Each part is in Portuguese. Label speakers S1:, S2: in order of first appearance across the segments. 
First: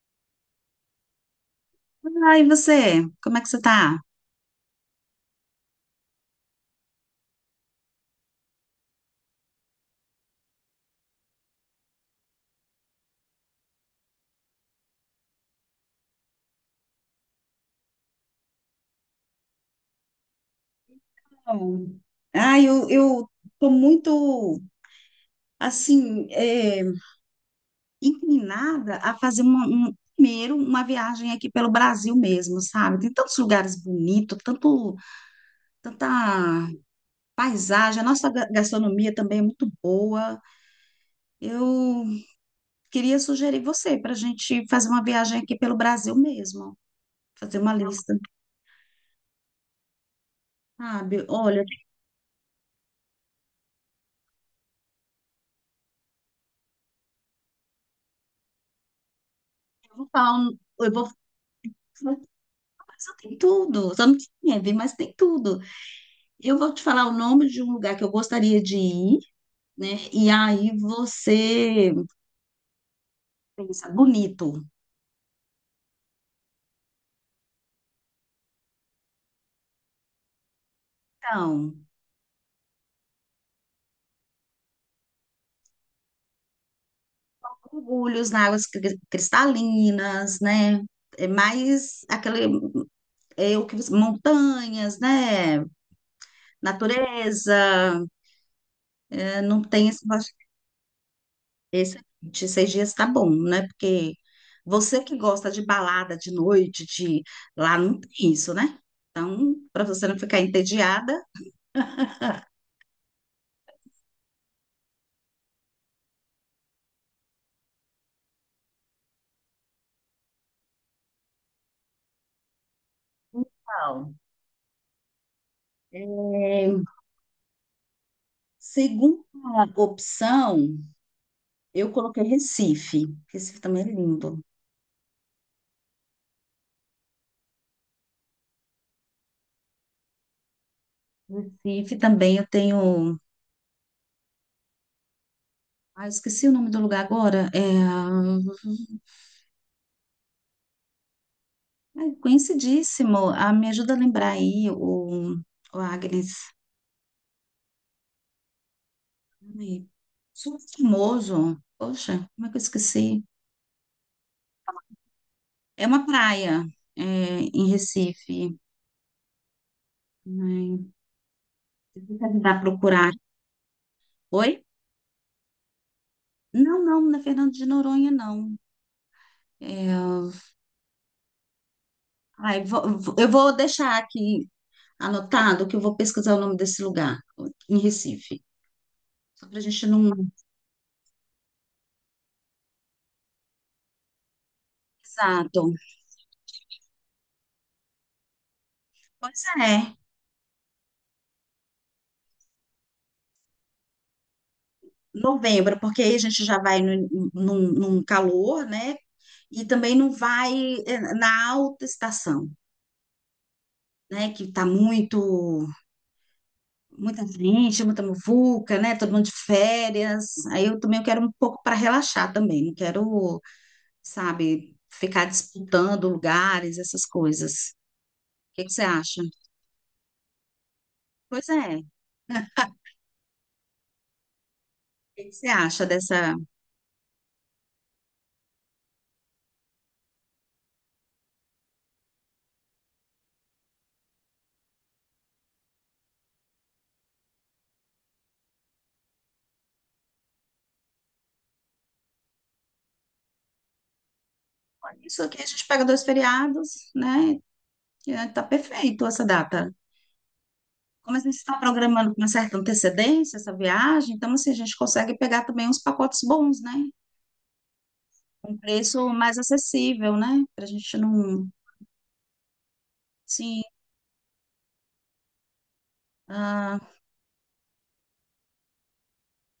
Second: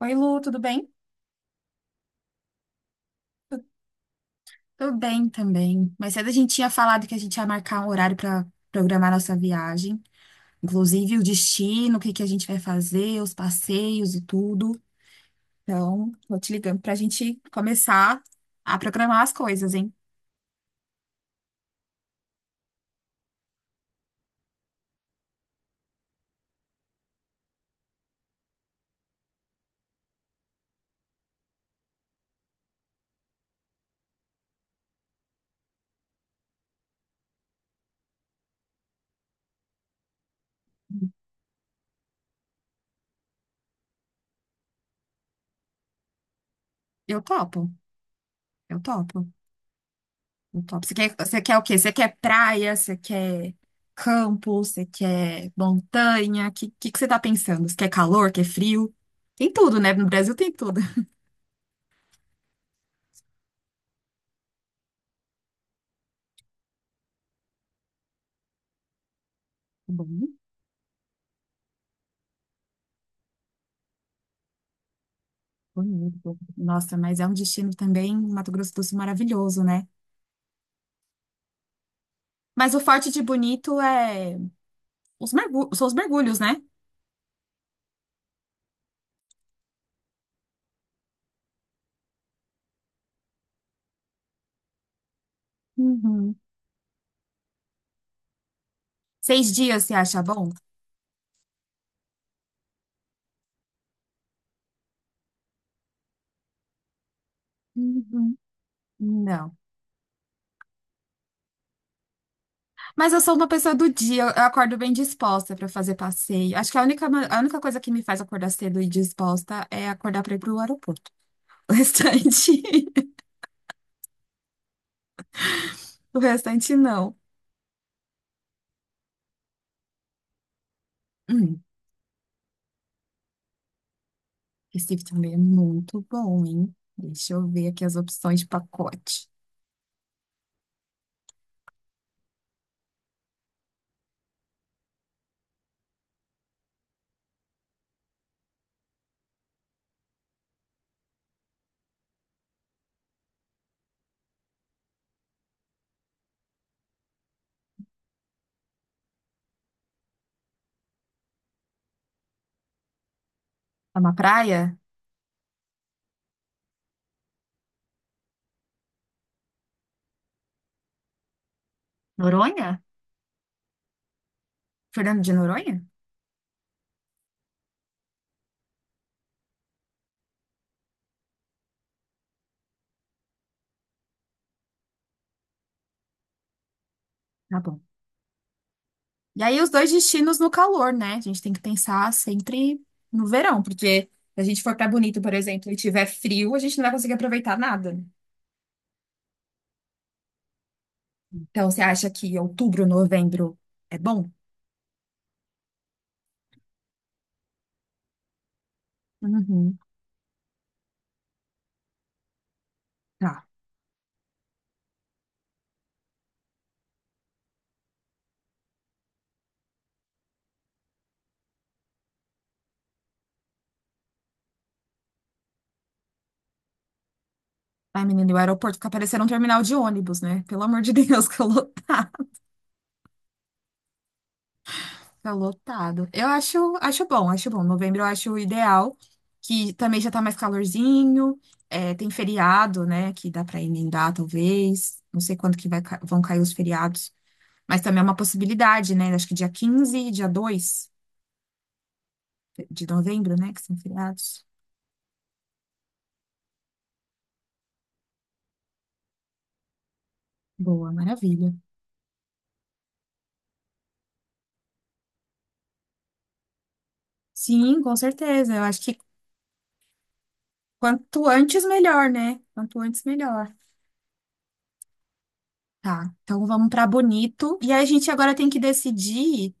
S1: Oi, Lu, tudo bem?
S2: Ah, e você? Como é que você tá?
S1: Tudo bem também. Mais cedo a gente tinha falado que a gente ia marcar um horário para programar nossa viagem, inclusive o destino, o que que a gente vai fazer, os passeios e tudo. Então, vou te ligando para a gente começar a programar as coisas, hein?
S2: Bom. Ah, eu tô muito, assim, inclinada a fazer primeiro uma viagem aqui pelo Brasil mesmo, sabe? Tem tantos lugares bonitos, tanta paisagem, a nossa gastronomia também é muito boa. Eu queria sugerir você para a gente fazer uma viagem aqui pelo Brasil mesmo,
S1: Eu
S2: fazer
S1: topo,
S2: uma lista,
S1: eu topo, eu topo. Você quer,
S2: sabe?
S1: você quer o
S2: Olha,
S1: quê? Você quer praia? Você quer campo? Você quer montanha? O que que você tá pensando? Você quer calor? Quer frio? Tem tudo, né?
S2: eu
S1: No
S2: vou
S1: Brasil
S2: falar,
S1: tem
S2: um-
S1: tudo.
S2: eu
S1: Tá
S2: vou mas só tem tudo, só não tem neve, mas tem tudo. Eu vou te falar o nome de um lugar que eu gostaria de ir, né? E
S1: bom.
S2: aí você pensa, Bonito.
S1: Bonito. Nossa, mas é um destino também, Mato Grosso do Sul, maravilhoso, né?
S2: Então,
S1: Mas o forte de Bonito é são os mergulhos, né?
S2: mergulhos na águas cristalinas, né? É mais aquele, é o que, montanhas, né?
S1: Uhum.
S2: Natureza, né?
S1: Seis
S2: não
S1: dias,
S2: tem
S1: você
S2: esse
S1: acha bom?
S2: Excelente, 6 dias tá bom, né? Porque você que gosta de balada de noite, de lá não tem
S1: Uhum.
S2: isso, né? Então,
S1: Não.
S2: para você não ficar entediada.
S1: Mas eu sou uma pessoa do dia, eu acordo bem disposta para fazer passeio. Acho que a única, a única coisa que me faz acordar cedo e disposta é acordar para ir pro aeroporto. O restante,
S2: Então,
S1: o restante
S2: é,
S1: não.
S2: segunda opção,
S1: Hum.
S2: eu coloquei Recife. Recife também é lindo.
S1: Recife também é muito bom, hein? Deixa eu ver aqui as opções de pacote.
S2: Recife também eu tenho. Ah, eu esqueci o nome do lugar agora. Ah, conhecidíssimo. Ah, me ajuda a lembrar aí, o Agnes. Ai, super famoso. Poxa, como é que eu esqueci?
S1: É uma praia?
S2: É uma praia, é, em Recife. Ai, deixa eu tentar
S1: Noronha?
S2: procurar. Oi?
S1: Fernando de Noronha?
S2: Não, não, não é Fernando de Noronha, não. É, Ai, eu vou deixar aqui anotado que eu vou pesquisar o nome desse lugar,
S1: Tá
S2: em
S1: bom.
S2: Recife.
S1: E
S2: Só para
S1: aí,
S2: a
S1: os
S2: gente
S1: dois
S2: não.
S1: destinos no calor, né? A gente tem que pensar sempre no verão, porque se a gente for pra Bonito, por exemplo,
S2: Exato.
S1: e tiver frio, a gente não vai conseguir aproveitar nada, né?
S2: Pois é,
S1: Então, você acha que outubro, novembro é bom?
S2: novembro, porque aí a gente já vai no, num, num calor, né? E
S1: Uhum.
S2: também não vai na alta estação,
S1: Tá.
S2: né, que tá muito, muita gente, muita muvuca, né, todo mundo de férias. Aí eu também eu quero um pouco para relaxar também, não quero, sabe, ficar disputando lugares, essas coisas.
S1: Ai, menino, e o
S2: O que que
S1: aeroporto
S2: você
S1: fica
S2: acha?
S1: parecendo um terminal de ônibus, né? Pelo amor de Deus, que
S2: Pois é. O que
S1: tá
S2: que você acha
S1: lotado. Eu
S2: dessa?
S1: acho, acho bom, acho bom. Novembro eu acho ideal, que também já tá mais calorzinho, é, tem feriado, né, que dá pra emendar, talvez. Não sei quando que vai, vão cair os feriados, mas também é uma possibilidade, né? Acho que dia 15, e dia 2 de novembro, né, que são feriados.
S2: Isso aqui a gente pega dois feriados, né? Tá perfeito essa data.
S1: Boa,
S2: Como a gente
S1: maravilha.
S2: está programando com uma certa antecedência essa viagem, então assim, a gente consegue pegar também uns pacotes bons, né?
S1: Sim, com certeza.
S2: Um
S1: Eu acho que
S2: preço mais acessível, né? Para a gente
S1: quanto
S2: não.
S1: antes, melhor, né? Quanto antes, melhor.
S2: Sim.
S1: Tá, então vamos
S2: Ah,
S1: pra Bonito. E aí a gente agora tem que decidir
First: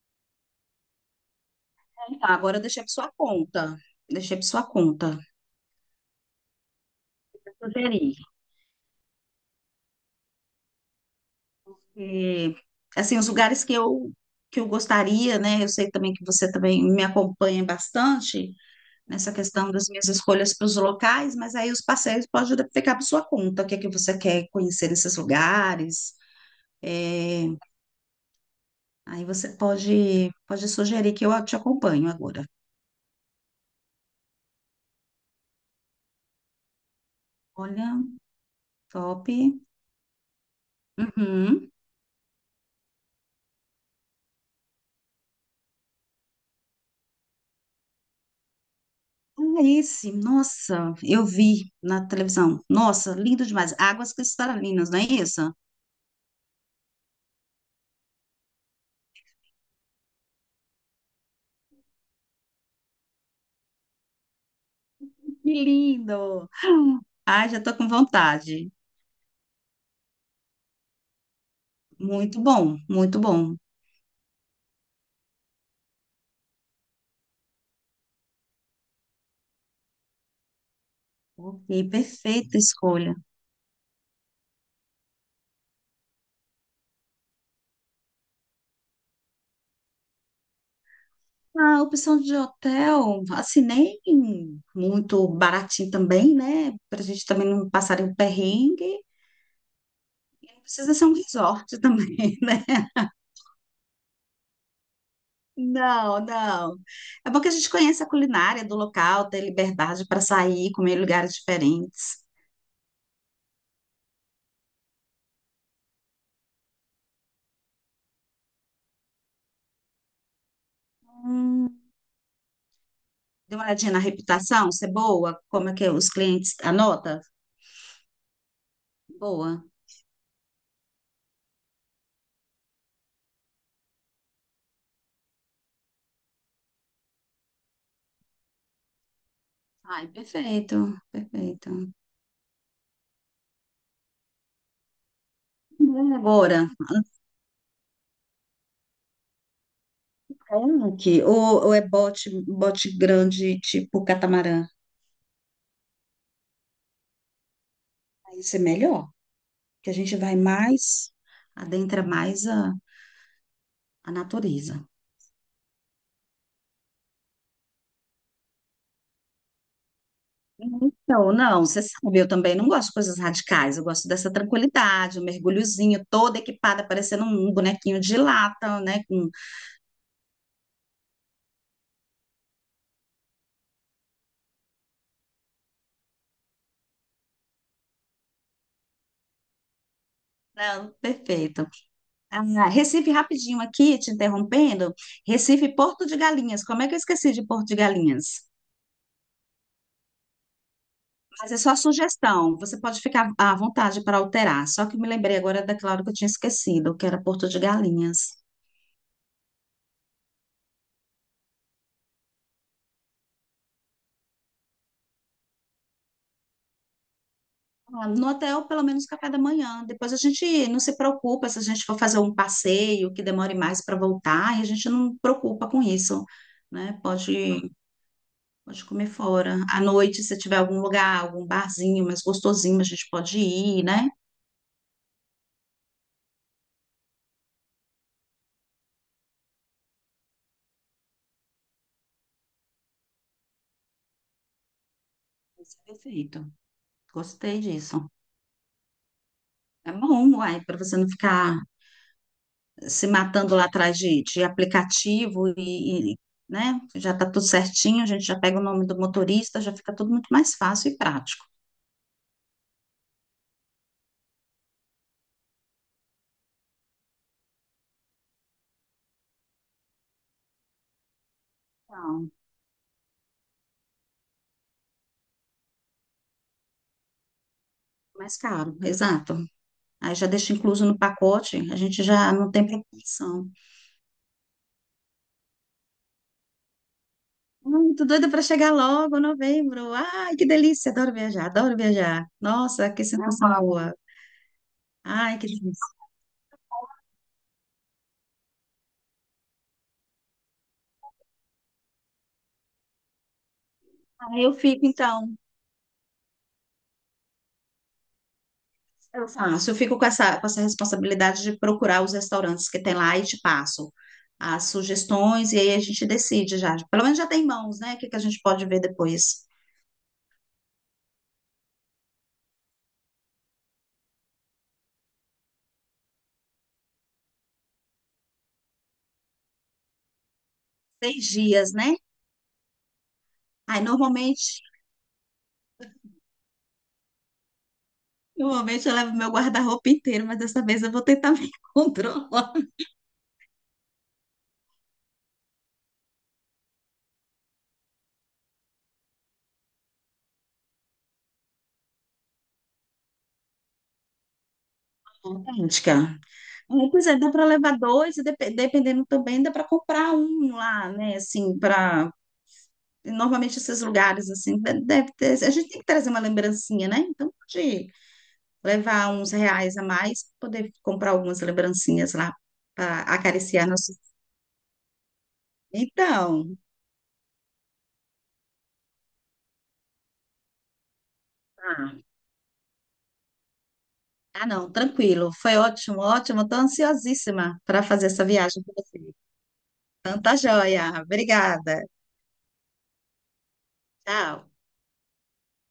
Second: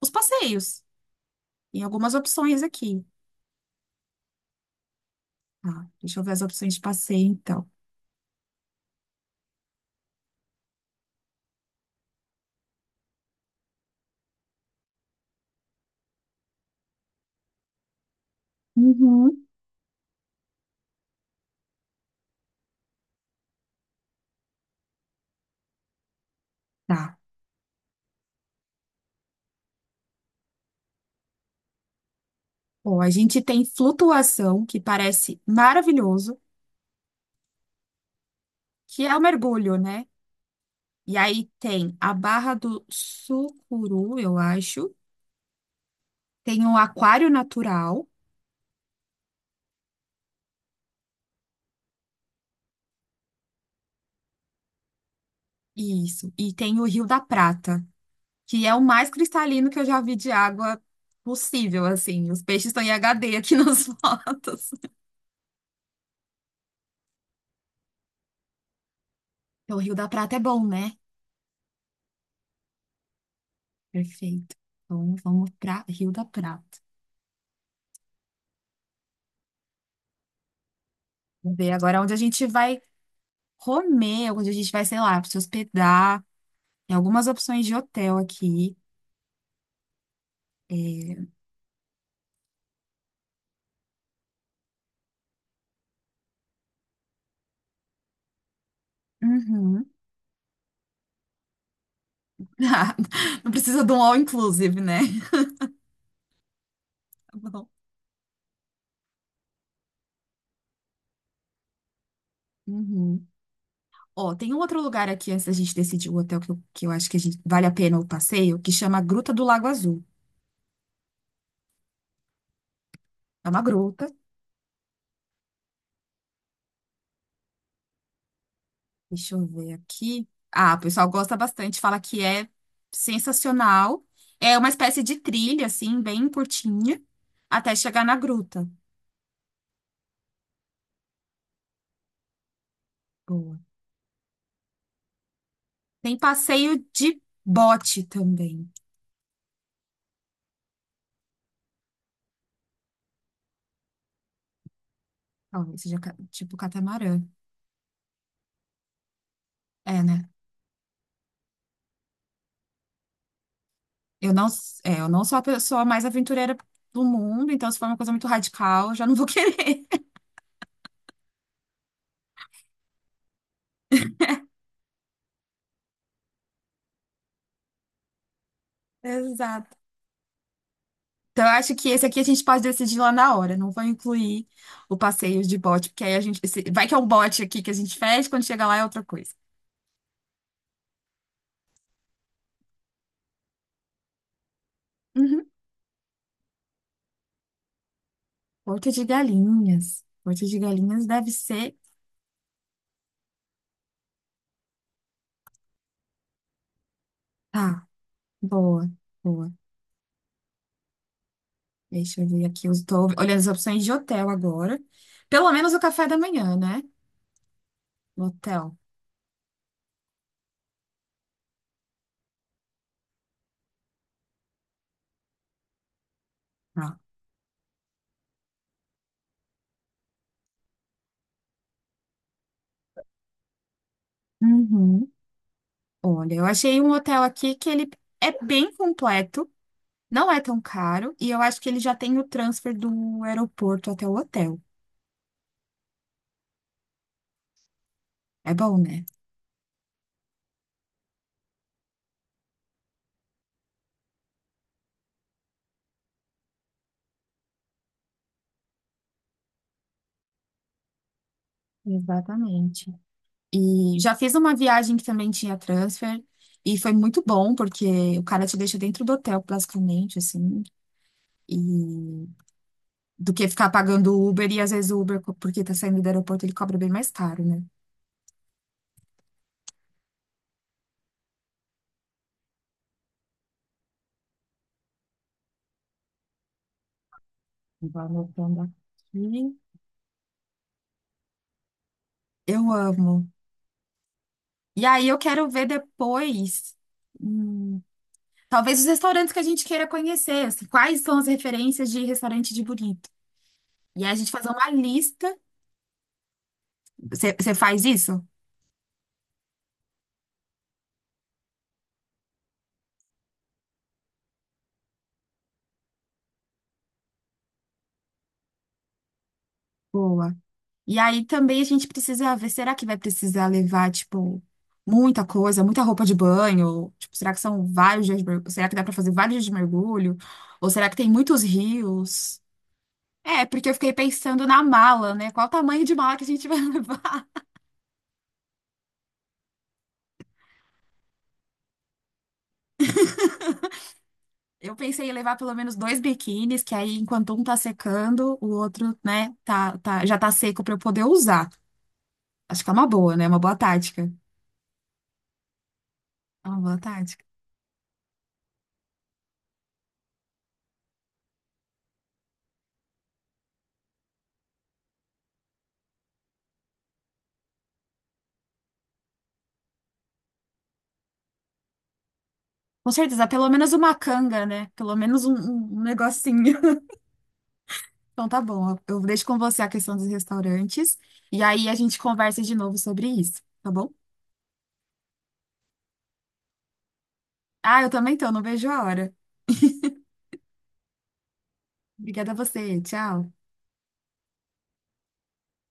S1: os passeios. E algumas
S2: tá, agora eu
S1: opções
S2: deixei para
S1: aqui.
S2: sua conta. Deixei para sua conta.
S1: Tá, deixa eu ver as opções de passeio, então.
S2: Sugerir. E, assim, os lugares que eu gostaria, né? Eu sei também que você também me acompanha bastante nessa
S1: Uhum.
S2: questão das minhas escolhas para os locais, mas aí os passeios pode ficar para sua conta. O que é que você quer conhecer nesses lugares?
S1: Tá.
S2: É, Aí você pode sugerir que eu te acompanho agora.
S1: Bom, a gente tem flutuação, que parece maravilhoso,
S2: Olha,
S1: que é o
S2: top.
S1: mergulho, né? E aí
S2: Uhum.
S1: tem a Barra do Sucuru, eu acho. Tem o Aquário Natural,
S2: Ah, esse, nossa, eu vi na televisão. Nossa, lindo demais. Águas cristalinas, não é isso?
S1: isso. E tem o Rio da Prata, que é o mais cristalino que eu já vi de água possível, assim. Os peixes estão em HD aqui nas fotos.
S2: Que lindo! Ai, já tô com vontade.
S1: Então, o Rio da Prata é bom, né?
S2: Muito bom, muito bom.
S1: Perfeito. Então, vamos para Rio da Prata. Vamos
S2: Ok,
S1: ver agora onde a gente
S2: perfeita
S1: vai
S2: escolha.
S1: comer, onde a gente vai, sei lá, se hospedar. Tem algumas opções de hotel aqui. É,
S2: A opção de hotel, assinei muito baratinho também, né? Pra gente também não passar em perrengue.
S1: uhum.
S2: Precisa ser um resort também, né?
S1: Não precisa de um all inclusive, né?
S2: Não, não. É
S1: Tá
S2: bom que a
S1: bom.
S2: gente conheça a culinária do local, ter liberdade para sair, comer em lugares diferentes.
S1: Uhum. Ó, tem um outro lugar aqui antes da gente decidir o hotel que eu acho que a gente, vale a pena o passeio, que chama Gruta do Lago Azul. É
S2: Dê
S1: uma
S2: uma olhadinha na
S1: gruta.
S2: reputação, se é boa, como é que os clientes anota?
S1: Deixa eu
S2: Boa.
S1: ver aqui. Ah, o pessoal gosta bastante, fala que é sensacional. É uma espécie de trilha, assim, bem curtinha, até chegar na gruta.
S2: Ai, perfeito, perfeito.
S1: Boa. Tem
S2: Agora,
S1: passeio de bote também.
S2: Kayak ou é bote, bote grande tipo catamarã?
S1: Talvez seja tipo catamarã.
S2: Aí isso é melhor, que a
S1: É,
S2: gente
S1: né?
S2: vai mais, adentra mais a
S1: Eu não,
S2: natureza.
S1: é, eu não sou a pessoa mais aventureira do mundo, então se for uma coisa muito radical, eu já não vou querer.
S2: Então, não, você sabe, eu também não gosto de coisas radicais, eu gosto dessa tranquilidade, o mergulhozinho, toda equipada, parecendo um bonequinho de lata, né?
S1: Exato. Então, eu acho que esse aqui a gente pode decidir lá na hora. Não vou incluir o passeio de bote, porque aí a gente. Vai que é um bote aqui que a gente fecha, quando chega lá é outra coisa.
S2: Não, perfeito. Ah, Recife, rapidinho aqui, te interrompendo.
S1: Uhum.
S2: Recife, Porto de Galinhas. Como é que eu esqueci de Porto de Galinhas?
S1: Porto de Galinhas. Porto de Galinhas deve
S2: Mas é
S1: ser.
S2: só sugestão. Você pode ficar à vontade para alterar. Só que me lembrei agora daquela hora que eu tinha esquecido, que era Porto de
S1: Tá,
S2: Galinhas.
S1: boa, boa. Deixa eu ver aqui. Eu estou olhando as opções de hotel agora. Pelo menos o café da manhã, né?
S2: Ah, no hotel,
S1: Hotel.
S2: pelo menos café da manhã. Depois a gente não se preocupa se a gente for fazer um passeio que demore mais para voltar, e a gente não preocupa com isso,
S1: Ah.
S2: né? Pode comer fora. À noite, se tiver algum lugar, algum barzinho mais gostosinho, a gente pode ir, né?
S1: Uhum. Olha, eu achei um hotel aqui que ele é bem completo, não é tão caro, e eu acho que ele já tem o transfer do aeroporto até o hotel.
S2: Isso é perfeito. Gostei disso.
S1: É bom, né?
S2: É bom, uai, para você não ficar se matando lá atrás de aplicativo né, já está tudo certinho, a gente já pega o nome do motorista, já fica tudo muito mais fácil e prático.
S1: Exatamente. E já fiz uma viagem que também tinha transfer, e foi muito bom, porque o cara te deixa dentro do hotel, basicamente, assim. E
S2: Não,
S1: do que ficar pagando o Uber e às vezes o Uber, porque tá saindo do aeroporto, ele cobra bem mais caro, né?
S2: mais caro, exato. Aí já deixa incluso no pacote, a gente já não tem preocupação.
S1: Vou
S2: Muito doida para
S1: anotando
S2: chegar logo,
S1: aqui.
S2: novembro. Ai, que delícia, adoro viajar, adoro viajar.
S1: Eu
S2: Nossa, que
S1: amo.
S2: sensação boa.
S1: E aí eu
S2: Ai, que
S1: quero ver
S2: delícia.
S1: depois, hum, talvez os restaurantes que a gente queira conhecer, assim, quais são as referências de restaurante de bonito. E aí a gente
S2: Ah,
S1: fazer
S2: eu
S1: uma
S2: fico então.
S1: lista. Você faz isso?
S2: Eu faço, eu fico com essa responsabilidade de procurar os restaurantes que tem lá e te passo as sugestões e aí a gente decide já. Pelo menos já tem mãos, né? O que que a gente pode ver depois?
S1: Boa. E aí também a gente precisa ver, será que vai precisar levar, tipo, muita coisa, muita roupa de banho? Tipo, será que são vários dias de mergulho? Será que dá pra fazer vários dias de mergulho? Ou será que tem
S2: Seis
S1: muitos
S2: dias, né?
S1: rios? É, porque eu
S2: Aí
S1: fiquei pensando
S2: normalmente,
S1: na mala, né? Qual o tamanho de mala que a gente vai levar?
S2: normalmente eu levo meu guarda-roupa inteiro, mas dessa vez eu vou tentar me controlar.
S1: Eu pensei em levar pelo menos 2 biquínis, que aí enquanto um tá secando, o outro, né, já tá seco pra eu poder usar. Acho que é uma boa, né? Uma boa tática.
S2: Idêntica.
S1: É uma boa
S2: Aí, pois é,
S1: tática.
S2: dá para levar dois e dependendo também dá para comprar um lá, né? Assim, para normalmente esses lugares assim, deve ter, a gente tem que trazer uma lembrancinha, né? Então pode levar uns reais a mais, poder comprar algumas lembrancinhas lá
S1: Com
S2: para
S1: certeza, pelo
S2: acariciar
S1: menos
S2: nosso.
S1: uma canga, né? Pelo menos um negocinho.
S2: Então,
S1: Então tá bom, eu deixo com você a questão dos restaurantes e aí a gente
S2: ah,
S1: conversa de novo sobre isso, tá bom?
S2: ah, não, tranquilo, foi ótimo, ótimo, estou ansiosíssima
S1: Ah,
S2: para
S1: eu
S2: fazer
S1: também
S2: essa
S1: tô, não
S2: viagem
S1: vejo
S2: com
S1: a
S2: você.
S1: hora.
S2: Tanta joia, obrigada,
S1: Obrigada a você, tchau.
S2: tchau.